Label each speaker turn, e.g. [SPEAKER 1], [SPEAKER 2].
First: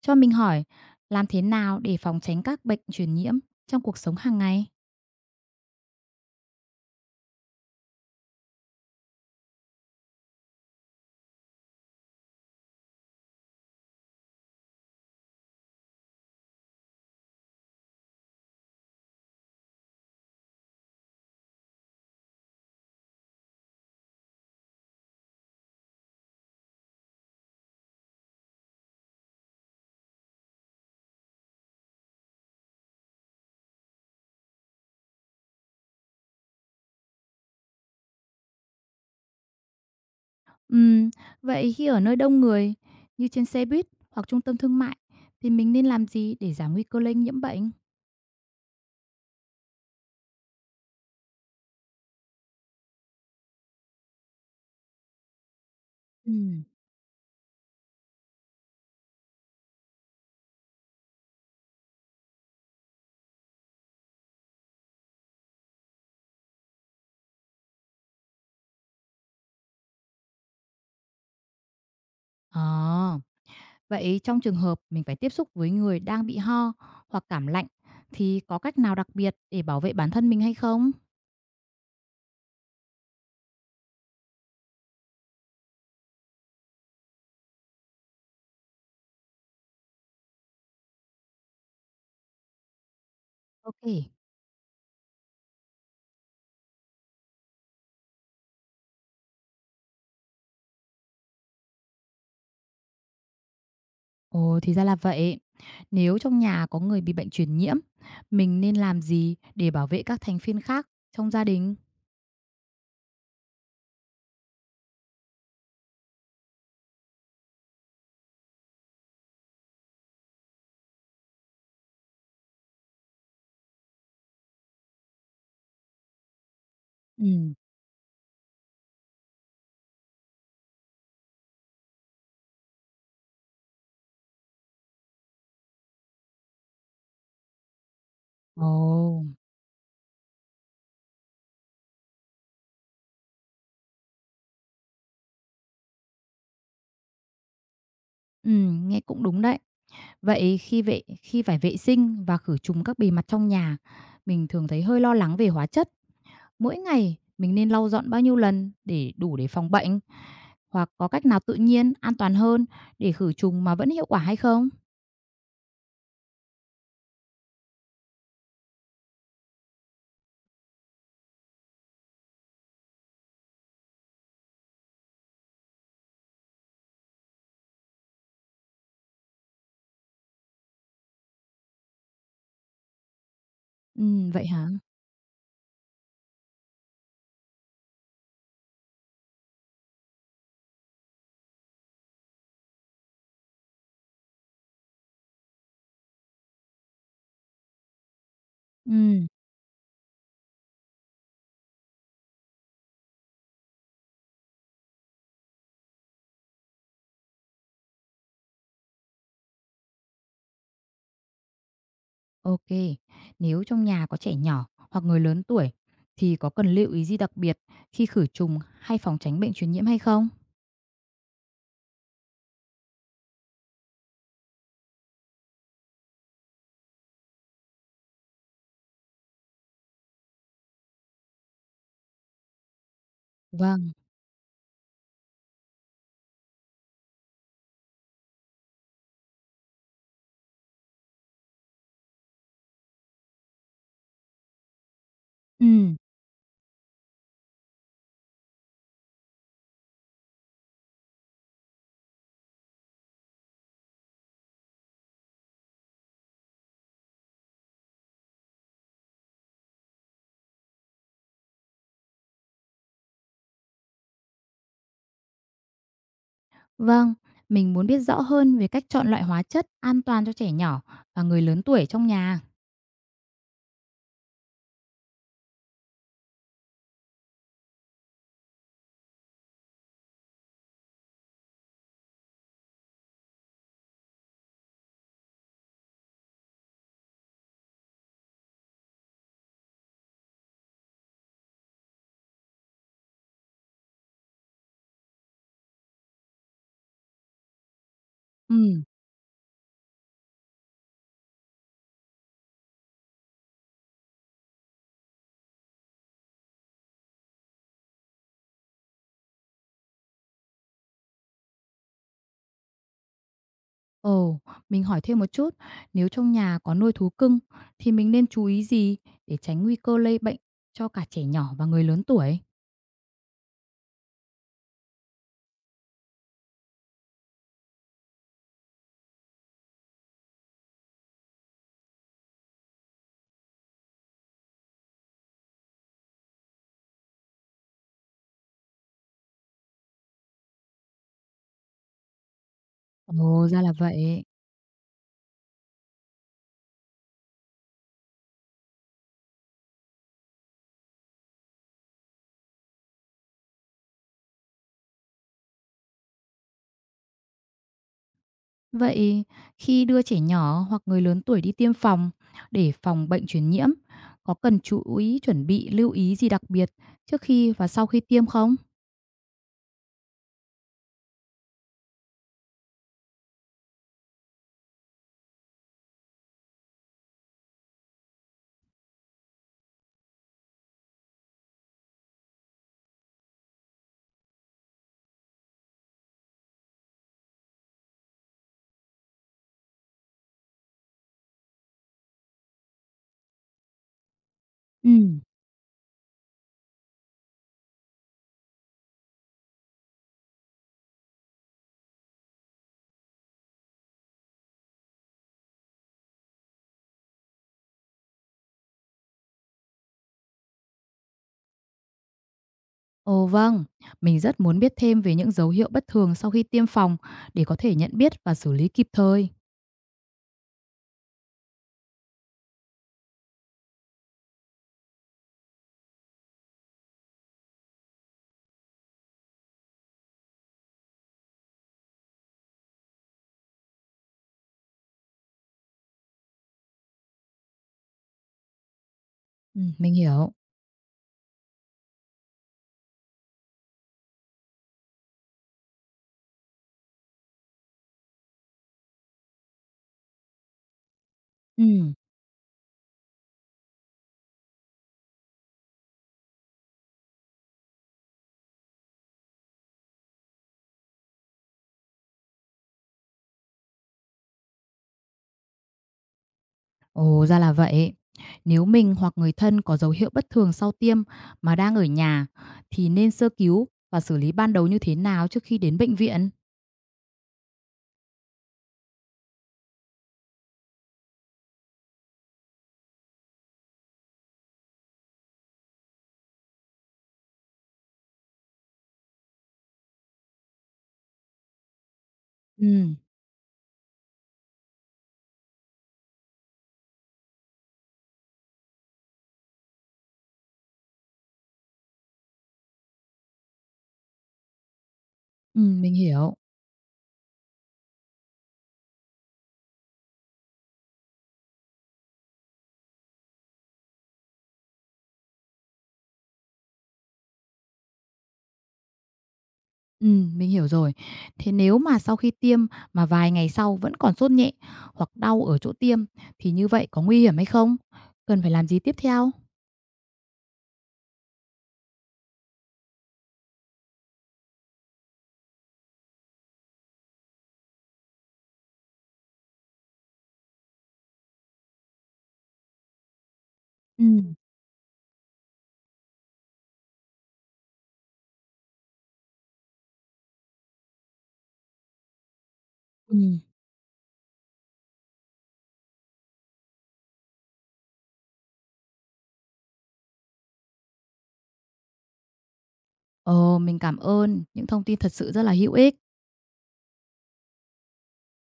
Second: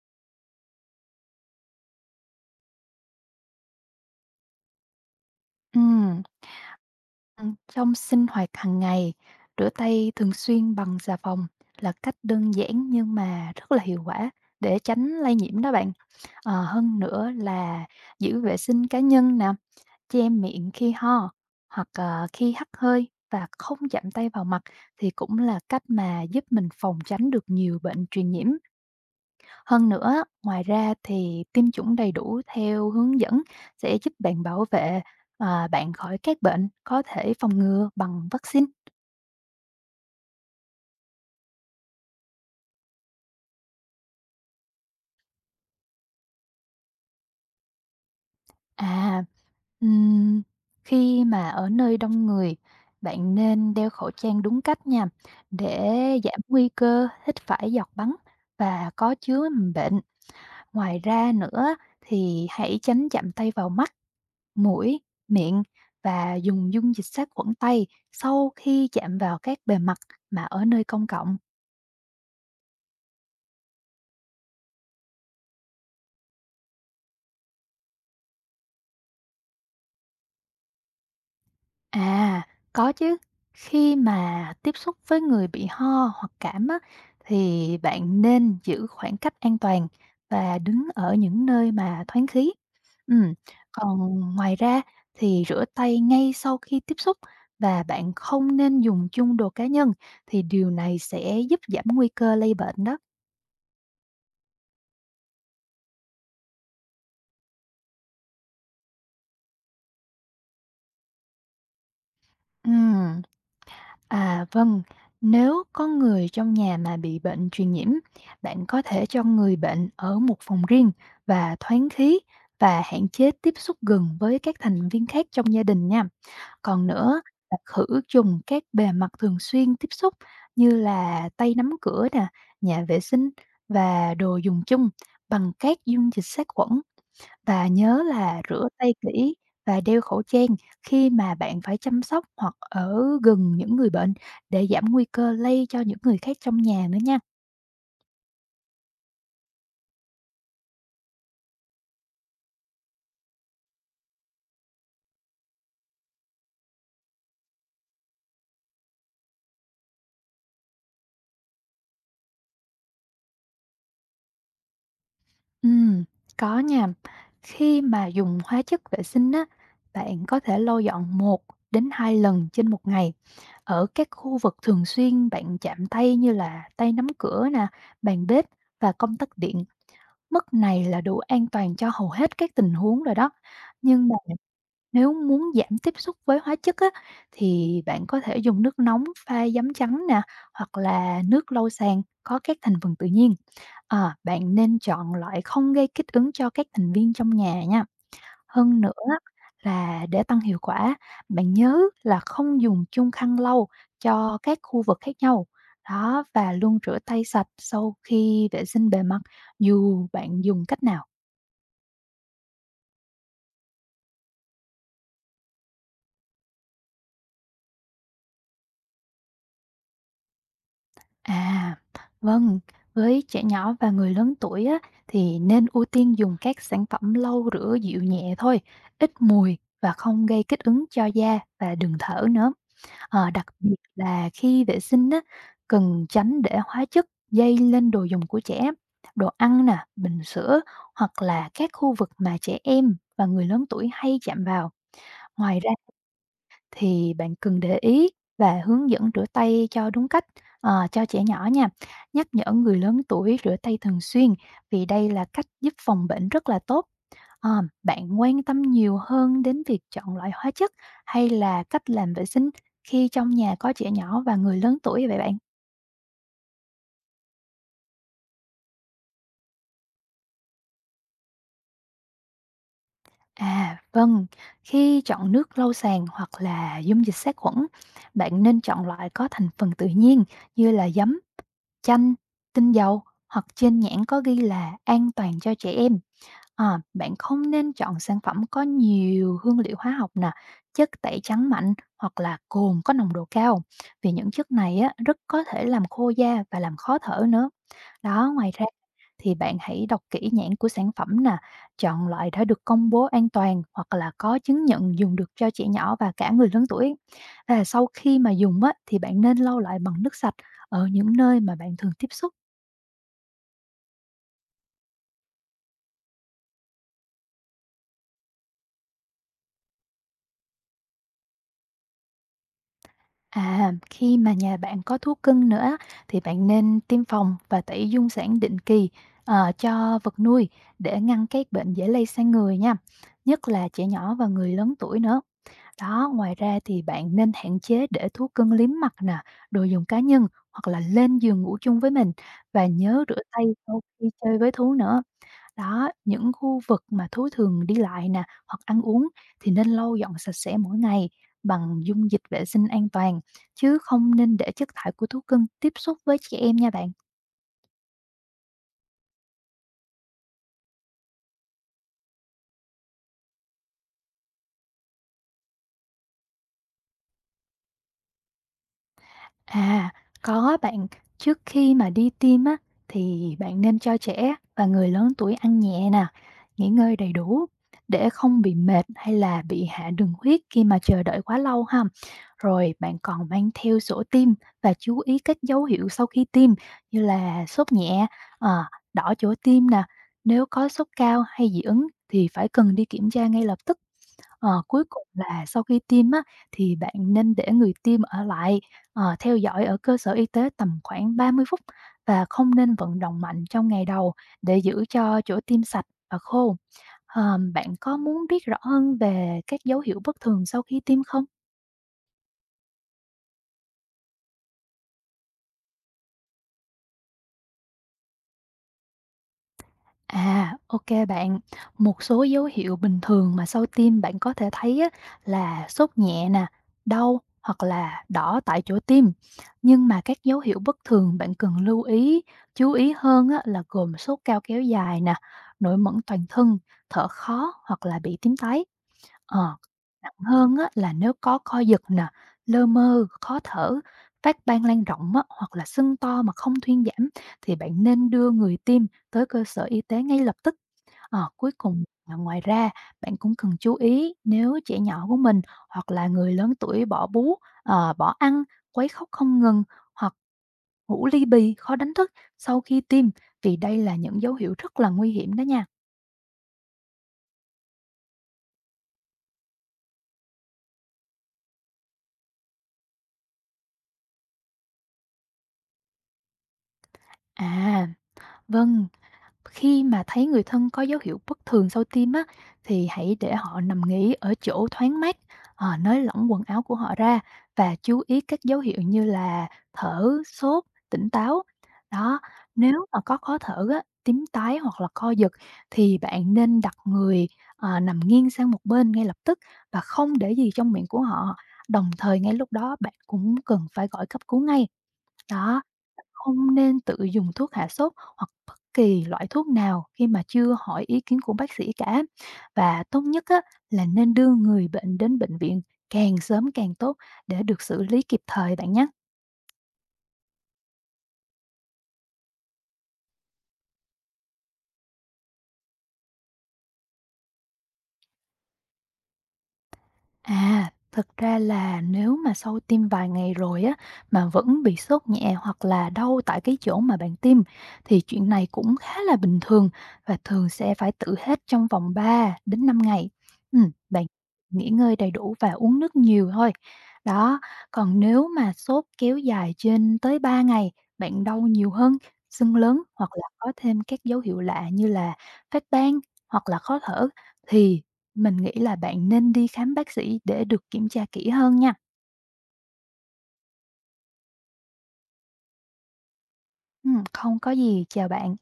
[SPEAKER 1] Cho mình hỏi, làm thế nào để phòng tránh các bệnh truyền nhiễm trong cuộc sống hàng ngày?
[SPEAKER 2] Ừm. Trong sinh hoạt hàng ngày, rửa tay thường xuyên bằng xà phòng là cách đơn giản nhưng mà rất là hiệu quả để tránh lây nhiễm đó bạn. Hơn nữa là giữ vệ sinh cá nhân nè, che miệng khi ho hoặc, khi hắt hơi và không chạm tay vào mặt thì cũng là cách mà giúp mình phòng tránh được nhiều bệnh truyền nhiễm. Hơn nữa, ngoài ra thì tiêm chủng đầy đủ theo hướng dẫn sẽ giúp bạn bảo vệ, bạn khỏi các bệnh có thể phòng ngừa bằng vắc-xin.
[SPEAKER 1] Ừm, vậy khi ở nơi đông người như trên xe buýt hoặc trung tâm thương mại thì mình nên làm gì để giảm nguy cơ lây nhiễm bệnh?
[SPEAKER 2] À, ừm, khi mà ở nơi đông người, bạn nên đeo khẩu trang đúng cách nha, để giảm
[SPEAKER 1] Ừm.
[SPEAKER 2] nguy cơ hít phải giọt bắn và có chứa mầm bệnh. Ngoài ra nữa thì hãy tránh chạm tay vào mắt, mũi, miệng và dùng dung dịch sát khuẩn tay sau khi chạm vào các bề mặt mà ở nơi công cộng.
[SPEAKER 1] Ờ, vậy trong trường hợp mình phải tiếp xúc với người đang bị ho hoặc cảm lạnh thì có cách nào đặc biệt để bảo vệ bản thân mình hay không?
[SPEAKER 2] À, có chứ. Khi mà tiếp xúc với người bị ho hoặc cảm á, thì bạn nên giữ khoảng cách an toàn và đứng ở những nơi mà thoáng khí. Ừ.
[SPEAKER 1] Ok.
[SPEAKER 2] Còn ngoài ra thì rửa tay ngay sau khi tiếp xúc, và bạn không nên dùng chung đồ cá nhân, thì điều này sẽ giúp giảm nguy cơ lây bệnh đó.
[SPEAKER 1] Ồ, thì ra là vậy. Nếu trong nhà có người bị bệnh truyền nhiễm, mình nên làm gì để bảo vệ các thành viên khác trong gia đình?
[SPEAKER 2] Ừ. Vâng, nếu có người trong nhà mà bị bệnh truyền nhiễm, bạn có thể cho người bệnh ở một phòng riêng và thoáng khí, và hạn chế tiếp xúc gần với các thành viên khác trong gia đình nha. Còn nữa
[SPEAKER 1] Ừm.
[SPEAKER 2] là khử trùng các bề mặt thường xuyên tiếp xúc như là tay nắm cửa nè, nhà vệ sinh và đồ dùng chung bằng các dung dịch sát khuẩn, và nhớ là rửa
[SPEAKER 1] Ồ.
[SPEAKER 2] tay kỹ và đeo khẩu trang khi mà bạn phải chăm sóc hoặc ở gần những người bệnh, để giảm nguy cơ lây cho những người khác trong nhà nữa nha.
[SPEAKER 1] Nghe cũng đúng đấy. Vậy khi phải vệ sinh và khử trùng các bề mặt trong nhà, mình thường thấy hơi lo lắng về hóa chất. Mỗi ngày mình nên lau dọn bao nhiêu lần để đủ để phòng bệnh? Hoặc có cách nào tự nhiên, an toàn hơn để khử trùng mà vẫn hiệu quả hay không?
[SPEAKER 2] Ừm, có nha. Khi mà dùng hóa chất vệ sinh á, bạn có thể lau dọn 1 đến 2 lần trên 1 ngày ở các khu vực thường xuyên bạn chạm tay như là tay nắm cửa nè, bàn bếp và công tắc điện. Mức này là đủ an toàn cho hầu hết các tình huống rồi đó. Nhưng mà
[SPEAKER 1] Vậy hả?
[SPEAKER 2] nếu muốn giảm tiếp xúc với hóa chất á, thì bạn có thể dùng nước nóng pha giấm trắng nè, hoặc là nước lau sàn có các thành phần tự nhiên. Bạn nên chọn loại không gây kích ứng cho các thành viên trong nhà nha. Hơn nữa
[SPEAKER 1] Ừm,
[SPEAKER 2] là để tăng hiệu quả, bạn nhớ là không dùng chung khăn lâu cho các khu vực khác nhau. Đó, và luôn rửa tay sạch sau khi vệ sinh bề mặt dù bạn dùng cách nào.
[SPEAKER 1] ok. Nếu trong nhà có trẻ nhỏ hoặc người lớn tuổi thì có cần lưu ý gì đặc biệt khi khử trùng hay phòng tránh bệnh truyền nhiễm hay không?
[SPEAKER 2] À, vâng, với trẻ nhỏ và người lớn tuổi á, thì nên ưu tiên dùng các sản phẩm lau rửa dịu nhẹ thôi, ít mùi và không gây kích ứng cho da và đường thở nữa. Đặc biệt
[SPEAKER 1] Vâng.
[SPEAKER 2] là khi vệ sinh á, cần tránh để hóa chất dây lên đồ dùng của trẻ, đồ ăn nè, bình sữa hoặc là các khu vực mà trẻ em và người lớn tuổi hay chạm vào. Ngoài ra
[SPEAKER 1] Ừm.
[SPEAKER 2] thì bạn cần để ý và hướng dẫn rửa tay cho đúng cách, cho trẻ nhỏ nha. Nhắc nhở người lớn tuổi rửa tay thường xuyên, vì đây là cách giúp phòng bệnh rất là tốt. Ờ, bạn quan tâm nhiều hơn đến việc chọn loại hóa chất hay là cách làm vệ sinh khi trong nhà có trẻ nhỏ và người lớn tuổi vậy bạn?
[SPEAKER 1] Vâng, mình muốn biết rõ hơn về cách chọn loại hóa chất an toàn cho trẻ nhỏ và người lớn tuổi trong nhà.
[SPEAKER 2] Vâng, khi chọn nước lau sàn hoặc là dung dịch sát khuẩn, bạn nên chọn loại có thành phần tự nhiên như là giấm, chanh, tinh dầu, hoặc trên nhãn có ghi là an toàn cho trẻ em. Bạn không nên chọn sản phẩm có nhiều hương liệu hóa học nè, chất tẩy trắng mạnh hoặc là cồn có nồng độ cao, vì những chất này á, rất có thể làm khô da và làm khó thở nữa. Đó, ngoài
[SPEAKER 1] Ừ.
[SPEAKER 2] ra thì bạn hãy đọc kỹ nhãn của sản phẩm nè, chọn loại đã được công bố an toàn hoặc là có chứng nhận dùng được cho trẻ nhỏ và cả người lớn tuổi. Và sau khi mà dùng á, thì bạn nên lau lại bằng nước sạch ở những nơi mà bạn thường tiếp xúc.
[SPEAKER 1] Ồ, mình hỏi thêm một chút, nếu trong nhà có nuôi thú cưng thì mình nên chú ý gì để tránh nguy cơ lây bệnh cho cả trẻ nhỏ và người lớn tuổi?
[SPEAKER 2] Khi mà nhà bạn có thú cưng nữa, thì bạn nên tiêm phòng và tẩy dung sản định kỳ, cho vật nuôi, để ngăn các bệnh dễ lây sang người nha, nhất là trẻ nhỏ và người lớn tuổi nữa. Đó, ngoài ra thì bạn nên hạn chế để thú cưng liếm mặt nè, đồ dùng cá nhân, hoặc là lên giường ngủ chung với mình, và nhớ rửa tay
[SPEAKER 1] Ồ, ra là
[SPEAKER 2] sau khi
[SPEAKER 1] vậy.
[SPEAKER 2] chơi với thú nữa. Đó, những khu vực mà thú thường đi lại nè, hoặc ăn uống, thì nên lau dọn sạch sẽ mỗi ngày bằng dung dịch vệ sinh an toàn, chứ không nên để chất thải của thú cưng tiếp xúc với trẻ em nha bạn.
[SPEAKER 1] Vậy khi đưa trẻ nhỏ hoặc người lớn tuổi đi tiêm phòng để phòng bệnh truyền nhiễm, có cần chú ý chuẩn bị lưu ý gì đặc biệt trước khi và sau khi tiêm không?
[SPEAKER 2] À, có bạn. Trước khi mà đi tiêm á, thì bạn nên cho trẻ và người lớn tuổi ăn nhẹ nè, nghỉ ngơi đầy đủ, để không bị mệt hay là bị hạ đường huyết khi mà chờ đợi quá lâu ha. Rồi bạn còn mang theo sổ tiêm và chú ý các dấu hiệu sau khi tiêm, như là sốt nhẹ, ờ, đỏ chỗ tiêm nè. Nếu có sốt cao hay dị ứng thì phải cần đi kiểm tra ngay lập tức. Cuối
[SPEAKER 1] Ừ.
[SPEAKER 2] cùng là sau khi tiêm á, thì bạn nên để người tiêm ở lại, theo dõi ở cơ sở y tế tầm khoảng 30 phút, và không nên vận động mạnh trong ngày đầu, để giữ cho chỗ tiêm sạch và khô. Bạn có muốn biết rõ hơn về các dấu hiệu bất thường sau khi tiêm không?
[SPEAKER 1] Ồ vâng, mình rất muốn biết thêm về những dấu hiệu bất thường sau khi tiêm phòng để có thể nhận biết và xử lý kịp thời.
[SPEAKER 2] OK, bạn. Một số dấu hiệu bình thường mà sau tiêm bạn có thể thấy á, là sốt nhẹ nè, đau hoặc là đỏ tại chỗ tiêm. Nhưng mà các dấu hiệu bất thường bạn cần lưu ý, chú ý hơn á, là gồm sốt cao kéo dài nè, nổi mẩn toàn thân, thở khó hoặc là bị tím tái. Ờ,
[SPEAKER 1] Ừ, mình
[SPEAKER 2] nặng
[SPEAKER 1] hiểu.
[SPEAKER 2] hơn á, là nếu có co giật nè, lơ mơ, khó thở, phát ban lan rộng á, hoặc là sưng to mà không thuyên giảm, thì bạn nên đưa người tiêm tới cơ sở y tế ngay lập tức. Cuối cùng
[SPEAKER 1] Ừ,
[SPEAKER 2] là ngoài ra, bạn cũng cần chú ý nếu trẻ nhỏ của mình hoặc là người lớn tuổi bỏ bú, bỏ ăn, quấy khóc không ngừng hoặc ngủ ly bì, khó đánh thức sau khi tiêm, vì đây là những dấu hiệu rất là nguy hiểm đó nha.
[SPEAKER 1] ồ ra là vậy. Nếu mình hoặc người thân có dấu hiệu bất thường sau tiêm mà đang ở nhà thì nên sơ cứu và xử lý ban đầu như thế nào trước khi đến bệnh viện?
[SPEAKER 2] À, vâng, khi mà thấy người thân có dấu hiệu bất thường sau tiêm á, thì hãy để họ nằm nghỉ ở chỗ thoáng mát, nới lỏng quần áo của họ ra, và chú ý các dấu hiệu như là thở, sốt, tỉnh táo. Đó, nếu
[SPEAKER 1] Ừ,
[SPEAKER 2] mà có khó thở á, tím tái hoặc là co giật, thì bạn nên đặt người nằm nghiêng sang một bên ngay lập tức, và không để gì trong miệng của họ. Đồng thời ngay lúc đó bạn cũng cần phải gọi cấp cứu ngay
[SPEAKER 1] ừ,
[SPEAKER 2] đó,
[SPEAKER 1] mình
[SPEAKER 2] bạn
[SPEAKER 1] hiểu.
[SPEAKER 2] không nên tự dùng thuốc hạ sốt hoặc bất kỳ loại thuốc nào khi mà chưa hỏi ý kiến của bác sĩ cả. Và tốt nhất á, là nên đưa người bệnh đến bệnh viện càng sớm càng tốt, để được xử lý kịp thời bạn nhé.
[SPEAKER 1] Ừ, mình hiểu rồi. Thế nếu mà sau khi tiêm mà vài ngày sau vẫn còn sốt nhẹ hoặc đau ở chỗ tiêm thì như vậy có nguy hiểm hay không? Cần phải làm gì tiếp theo?
[SPEAKER 2] Thật ra là nếu mà sau tiêm vài ngày rồi á, mà vẫn bị sốt nhẹ hoặc là đau tại cái chỗ mà bạn tiêm, thì chuyện này cũng khá là bình thường, và thường sẽ phải tự hết trong vòng 3 đến 5 ngày. Ừm,
[SPEAKER 1] Ừ.
[SPEAKER 2] bạn nghỉ ngơi đầy đủ và uống nước nhiều thôi. Đó, còn nếu mà sốt kéo dài trên tới 3 ngày, bạn đau nhiều hơn, sưng lớn hoặc là
[SPEAKER 1] Ừm.
[SPEAKER 2] có thêm các dấu hiệu lạ như là phát ban hoặc là khó thở, thì mình nghĩ là bạn nên đi khám bác sĩ để được kiểm tra kỹ hơn nha.
[SPEAKER 1] Ờ, mình cảm ơn những thông tin thật sự rất là hữu ích.
[SPEAKER 2] Không có gì, chào bạn.